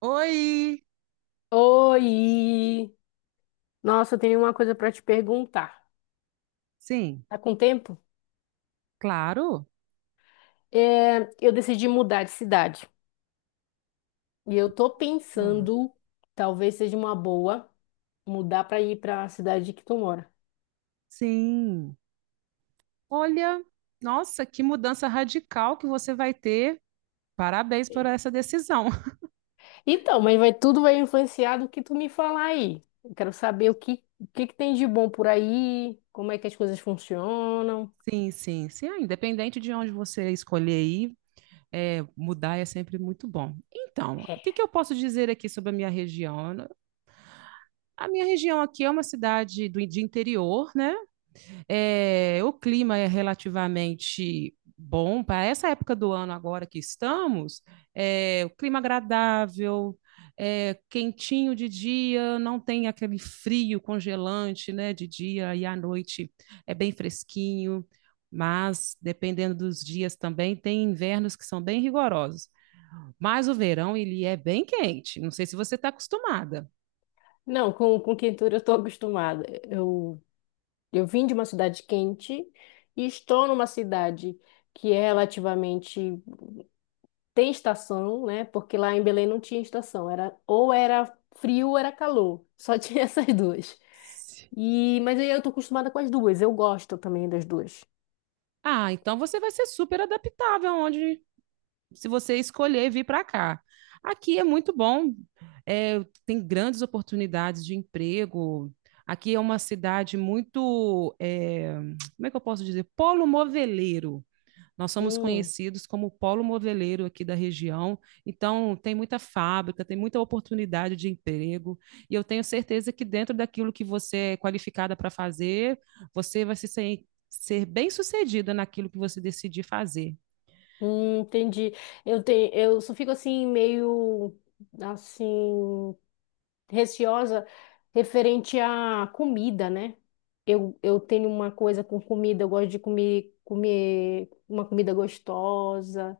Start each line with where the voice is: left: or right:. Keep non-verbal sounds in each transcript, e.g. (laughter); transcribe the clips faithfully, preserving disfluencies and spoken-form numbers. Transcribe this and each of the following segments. right: Oi,
left: Oi! Nossa, eu tenho uma coisa para te perguntar.
right: sim,
left: Tá com tempo?
right: claro.
left: É, eu decidi mudar de cidade. E eu tô
right: Ah,
left: pensando, talvez seja uma boa, mudar para ir para a cidade que tu mora.
right: sim. Olha, nossa, que mudança radical que você vai ter. Parabéns por
left: Sei.
right: essa decisão. (laughs)
left: Então, mas vai, tudo vai influenciar do que tu me falar aí. Eu quero saber o que, o que que tem de bom por aí, como é que as coisas funcionam.
right: Sim, sim, sim. Ah, independente de onde você escolher ir, é, mudar é sempre muito bom. Então,
left: É.
right: o que que eu posso dizer aqui sobre a minha região? A minha região aqui é uma cidade do, de interior, né? É, o clima é relativamente bom para essa época do ano agora que estamos. É, o clima agradável, é, quentinho de dia, não tem aquele frio congelante, né, de dia e à noite é bem fresquinho. Mas dependendo dos dias também tem invernos que são bem rigorosos. Mas o verão ele é bem quente. Não sei se você está acostumada.
left: Não, com, com quentura eu tô acostumada. Eu Eu vim de uma cidade quente e estou numa cidade que é relativamente tem estação, né? Porque lá em Belém não tinha estação, era ou era frio ou era calor, só (laughs) tinha essas duas. E mas aí eu tô acostumada com as duas, eu gosto também das duas.
right: Ah, então você vai ser super adaptável onde se você escolher vir para cá. Aqui é muito bom, é, tem grandes oportunidades de emprego. Aqui é uma cidade muito, é, como é que eu posso dizer? Polo moveleiro. Nós somos
left: Hum,
right: conhecidos como polo moveleiro aqui da região, então tem muita fábrica, tem muita oportunidade de emprego, e eu tenho certeza que dentro daquilo que você é qualificada para fazer, você vai se ser, ser bem-sucedida naquilo que você decidir fazer.
left: hum, entendi. Eu tenho, eu só fico assim meio assim receosa referente à comida, né? Eu, eu tenho uma coisa com comida, eu gosto de comer, comer uma comida gostosa.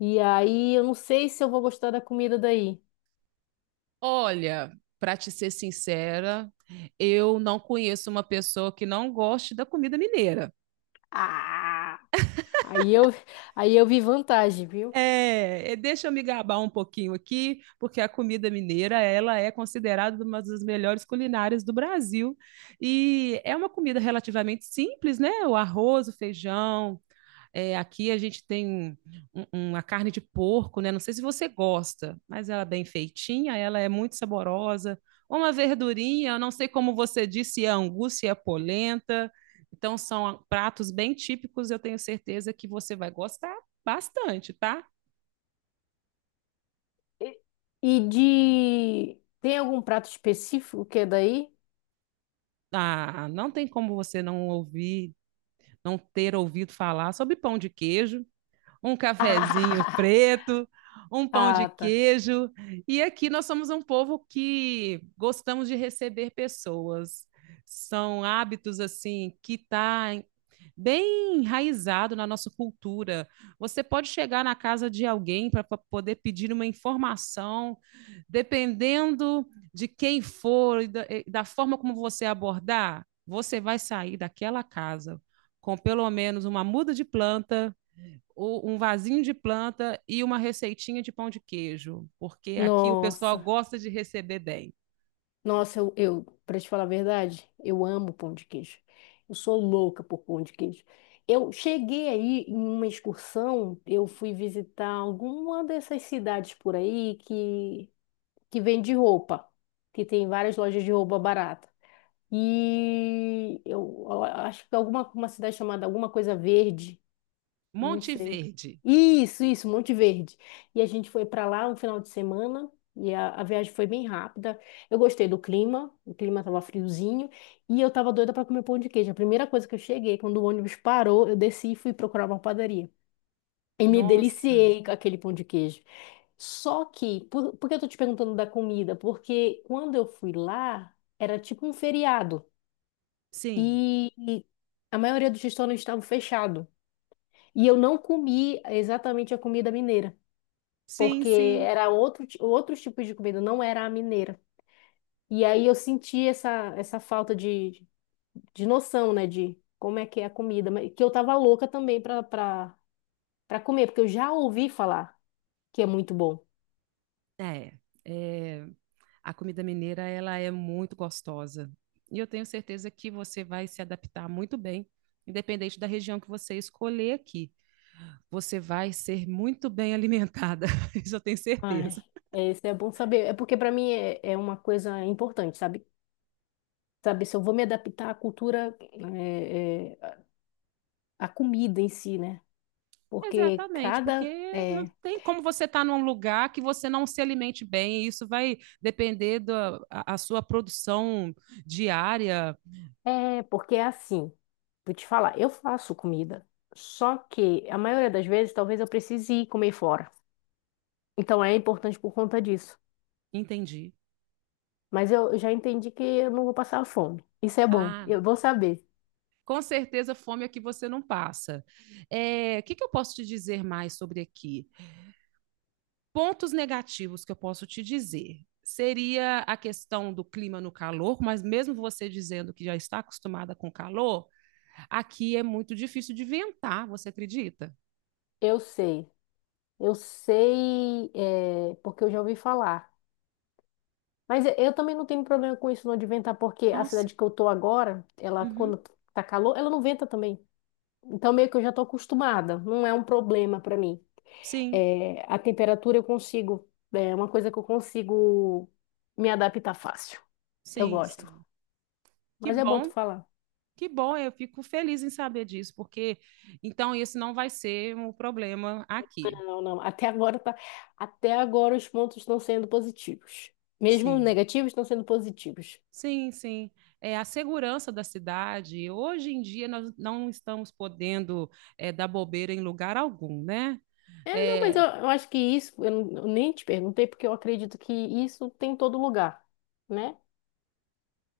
left: E aí eu não sei se eu vou gostar da comida daí.
right: Olha, para te ser sincera, eu não conheço uma pessoa que não goste da comida mineira.
left: Ah! Aí eu, aí eu vi vantagem, viu?
right: É, é, deixa eu me gabar um pouquinho aqui, porque a comida mineira, ela é considerada uma das melhores culinárias do Brasil. E é uma comida relativamente simples, né? O arroz, o feijão, é, aqui a gente tem um- uma carne de porco, né? Não sei se você gosta, mas ela é bem feitinha, ela é muito saborosa. Uma verdurinha, eu não sei como você disse, se é angu, se é polenta. Então, são pratos bem típicos, eu tenho certeza que você vai gostar bastante, tá?
left: E e de. Tem algum prato específico que é daí?
right: Ah, não tem como você não ouvir, não ter ouvido falar sobre pão de queijo. Um cafezinho
left: (laughs)
right: preto, um pão de
left: Ah, tá.
right: queijo. E aqui nós somos um povo que gostamos de receber pessoas. São hábitos assim que está bem enraizado na nossa cultura. Você pode chegar na casa de alguém para poder pedir uma informação, dependendo de quem for e da, e da forma como você abordar, você vai sair daquela casa com pelo menos uma muda de planta, um vasinho de planta e uma receitinha de pão de queijo, porque aqui o pessoal
left: Nossa.
right: gosta de receber bem.
left: Nossa, eu, eu para te falar a verdade, eu amo pão de queijo. Eu sou louca por pão de queijo. Eu cheguei aí em uma excursão, eu fui visitar alguma dessas cidades por aí que, que vende roupa, que tem várias lojas de roupa barata. E eu, eu acho que alguma uma cidade chamada alguma coisa verde. Não
right: Monte
left: sei.
right: Verde.
left: Isso, isso, Monte Verde. E a gente foi para lá um final de semana e a, a viagem foi bem rápida. Eu gostei do clima, o clima estava friozinho e eu estava doida para comer pão de queijo. A primeira coisa que eu cheguei, quando o ônibus parou, eu desci e fui procurar uma padaria. E me
right: Nossa,
left: deliciei com aquele pão de queijo. Só que, por, por que eu tô te perguntando da comida? Porque quando eu fui lá, era tipo um feriado
right: sim,
left: e e a maioria dos restaurantes estavam fechados. E eu não comi exatamente a comida mineira,
right: sim,
left: porque
right: sim.
left: era outro, ti- outro tipo de comida, não era a mineira. E aí eu senti essa, essa falta de, de noção, né, de como é que é a comida, mas que eu tava louca também para para comer, porque eu já ouvi falar que é muito bom.
right: É, é, a comida mineira ela é muito gostosa e eu tenho certeza que você vai se adaptar muito bem, independente da região que você escolher aqui. Você vai ser muito bem alimentada, (laughs) isso eu tenho
left: Ai,
right: certeza.
left: é, isso é bom saber. É porque para mim é, é uma coisa importante, sabe? Sabe, se eu vou me adaptar à cultura, é, é, à comida em si, né? Porque
right: Exatamente,
left: cada
right: porque não
left: eh,
right: tem como você estar num lugar que você não se alimente bem, e isso vai depender da a, a sua produção diária.
left: É, porque é assim, vou te falar, eu faço comida, só que a maioria das vezes talvez eu precise ir comer fora. Então é importante por conta disso.
right: Entendi.
left: Mas eu eu já entendi que eu não vou passar fome. Isso é bom,
right: Ah,
left: eu
right: não.
left: vou saber.
right: Com certeza, fome é que você não passa. É, o que, que eu posso te dizer mais sobre aqui? Pontos negativos que eu posso te dizer. Seria a questão do clima no calor, mas mesmo você dizendo que já está acostumada com calor, aqui é muito difícil de ventar, você acredita?
left: Eu sei, eu sei, é, porque eu já ouvi falar. Mas eu, eu também não tenho problema com isso não de ventar, porque a
right: Nossa,
left: cidade que eu tô agora, ela
right: uhum.
left: quando tá calor, ela não venta também. Então meio que eu já tô acostumada, não é um problema pra mim.
right: Sim,
left: É, a temperatura eu consigo, é uma coisa que eu consigo me adaptar fácil. Eu
right: sim,
left: gosto.
right: sim. Que
left: Mas é bom tu
right: bom,
left: falar.
right: que bom. Eu fico feliz em saber disso, porque então esse não vai ser um problema aqui.
left: Não, não. Até agora tá, até agora os pontos estão sendo positivos. Mesmo
right: Sim,
left: negativos estão sendo positivos.
right: sim, sim. É a segurança da cidade. Hoje em dia nós não estamos podendo é, dar bobeira em lugar algum, né?
left: É, não, mas eu,
right: É,
left: eu acho que isso, eu, não- eu nem te perguntei, porque eu acredito que isso tem em todo lugar, né?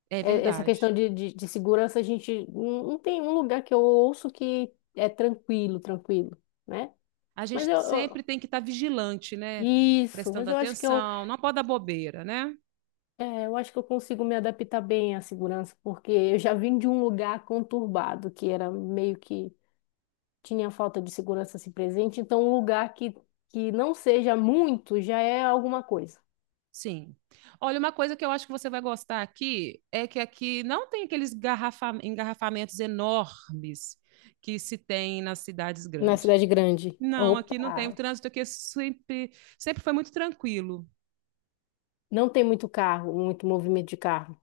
right: é
left: É, essa questão
right: verdade.
left: de, de, de segurança, a gente não, não tem um lugar que eu ouço que é tranquilo, tranquilo, né?
right: A
left: Mas
right: gente
left: eu, eu-
right: sempre tem que estar vigilante, né?
left: Isso,
right: Prestando
left: mas eu acho que eu,
right: atenção. Não pode dar bobeira, né?
left: é, eu acho que eu consigo me adaptar bem à segurança, porque eu já vim de um lugar conturbado, que era meio que tinha falta de segurança assim presente, então um lugar que, que não seja muito já é alguma coisa.
right: Sim. Olha, uma coisa que eu acho que você vai gostar aqui é que aqui não tem aqueles garrafa- engarrafamentos enormes que se tem nas cidades
left: Na
right: grandes.
left: cidade grande,
right: Não, aqui
left: opa,
right: não tem. O trânsito aqui é sempre, sempre foi muito tranquilo.
left: não tem muito carro, muito movimento de carro,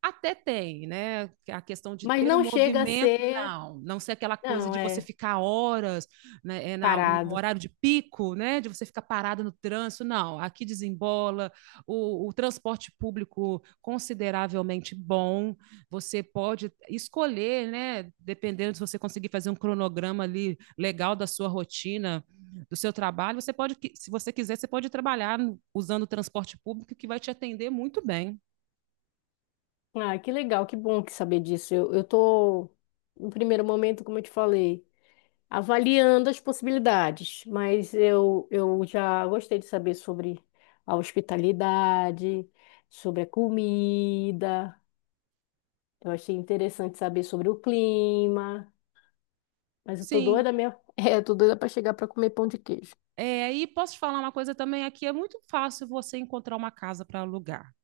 right: Até tem, né? A questão de
left: mas
right: ter o
left: não chega a
right: movimento,
left: ser,
right: não. Não ser aquela coisa
left: não,
right: de você
left: é
right: ficar horas, né? É na, no
left: parado.
right: horário de pico, né? De você ficar parado no trânsito, não. Aqui desembola, o, o transporte público consideravelmente bom. Você pode escolher, né? Dependendo se você conseguir fazer um cronograma ali legal da sua rotina, do seu trabalho, você pode, se você quiser, você pode trabalhar usando o transporte público que vai te atender muito bem.
left: Ah, que legal, que bom que saber disso. Eu, eu tô, no primeiro momento, como eu te falei, avaliando as possibilidades, mas eu, eu já gostei de saber sobre a hospitalidade, sobre a comida. Eu achei interessante saber sobre o clima, mas eu tô
right: Sim,
left: doida mesmo. (laughs) É, eu tô doida para chegar para comer pão de queijo.
right: é, e posso te falar uma coisa também aqui, é muito fácil você encontrar uma casa para alugar.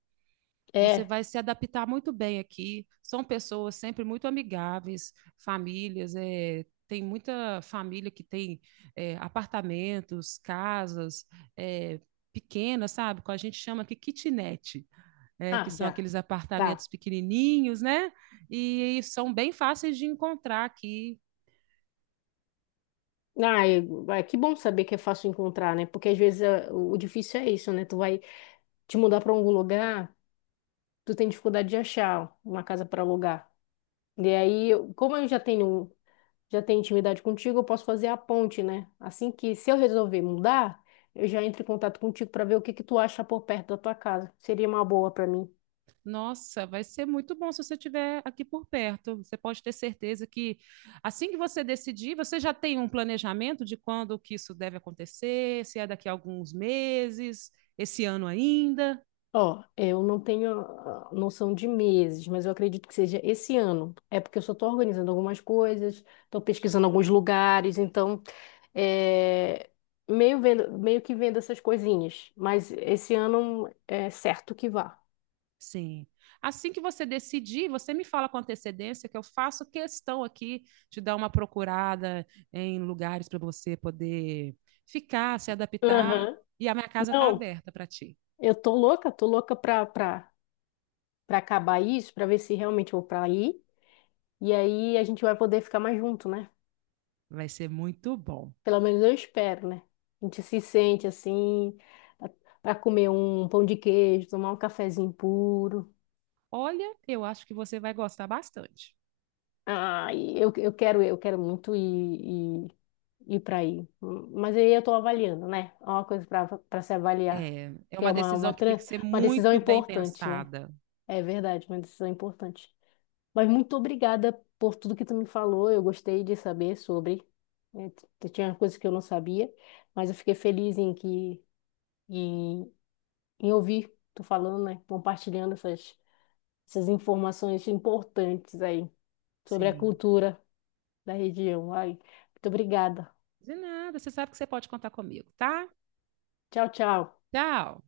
right: Você
left: É.
right: vai se adaptar muito bem aqui. São pessoas sempre muito amigáveis, famílias, é, tem muita família que tem é, apartamentos, casas, é, pequenas, sabe? Que a gente chama aqui kitnet, é, que
left: Ah,
right: são
left: já.
right: aqueles apartamentos
left: Tá.
right: pequenininhos, né? E, e são bem fáceis de encontrar aqui.
left: Ah, eu- ah, que bom saber que é fácil encontrar, né? Porque às vezes é, o o difícil é isso, né? Tu vai te mudar para algum lugar, tu tem dificuldade de achar uma casa para alugar. E aí, eu- como eu já tenho já tem intimidade contigo, eu posso fazer a ponte, né? Assim que, se eu resolver mudar, eu já entro em contato contigo para ver o que que tu acha por perto da tua casa. Seria uma boa para mim.
right: Nossa, vai ser muito bom se você estiver aqui por perto. Você pode ter certeza que assim que você decidir, você já tem um planejamento de quando que isso deve acontecer, se é daqui a alguns meses, esse ano ainda.
left: Ó, eu não tenho ah, noção de meses, mas eu acredito que seja esse ano. É porque eu só estou organizando algumas coisas, estou pesquisando alguns lugares, então é meio vendo, meio que vendo essas coisinhas. Mas esse ano é certo que vá.
right: Sim. Assim que você decidir, você me fala com antecedência que eu faço questão aqui de dar uma procurada em lugares para você poder ficar, se adaptar,
left: Aham.
right: e a minha casa está
left: Não,
right: aberta para ti.
left: eu tô louca, tô louca pra, pra para acabar isso, para ver se realmente eu vou para aí. E aí a gente vai poder ficar mais junto, né?
right: Vai ser muito bom.
left: Pelo menos eu espero, né? A gente se sente assim, para comer um pão de queijo, tomar um cafezinho puro.
right: Olha, eu acho que você vai gostar bastante.
left: Ai, eu, eu quero, eu quero muito ir, ir, ir para aí. Mas aí eu estou avaliando, né? É uma coisa para para se avaliar,
right: É, é
left: que é
right: uma
left: uma,
right: decisão
left: uma,
right: que tem
left: tran-
right: que ser
left: uma decisão
right: muito bem
left: importante, né?
right: pensada.
left: É verdade, uma decisão importante. Mas muito obrigada por tudo que tu me falou. Eu gostei de saber sobre. né, t- Tinha coisas que eu não sabia, mas eu fiquei feliz em que em, em ouvir tu falando, né? Compartilhando essas, essas informações importantes aí sobre a
right: Sim.
left: cultura da região. Ai, muito obrigada.
right: De nada, você sabe que você pode contar comigo, tá?
left: Tchau, tchau.
right: Tchau.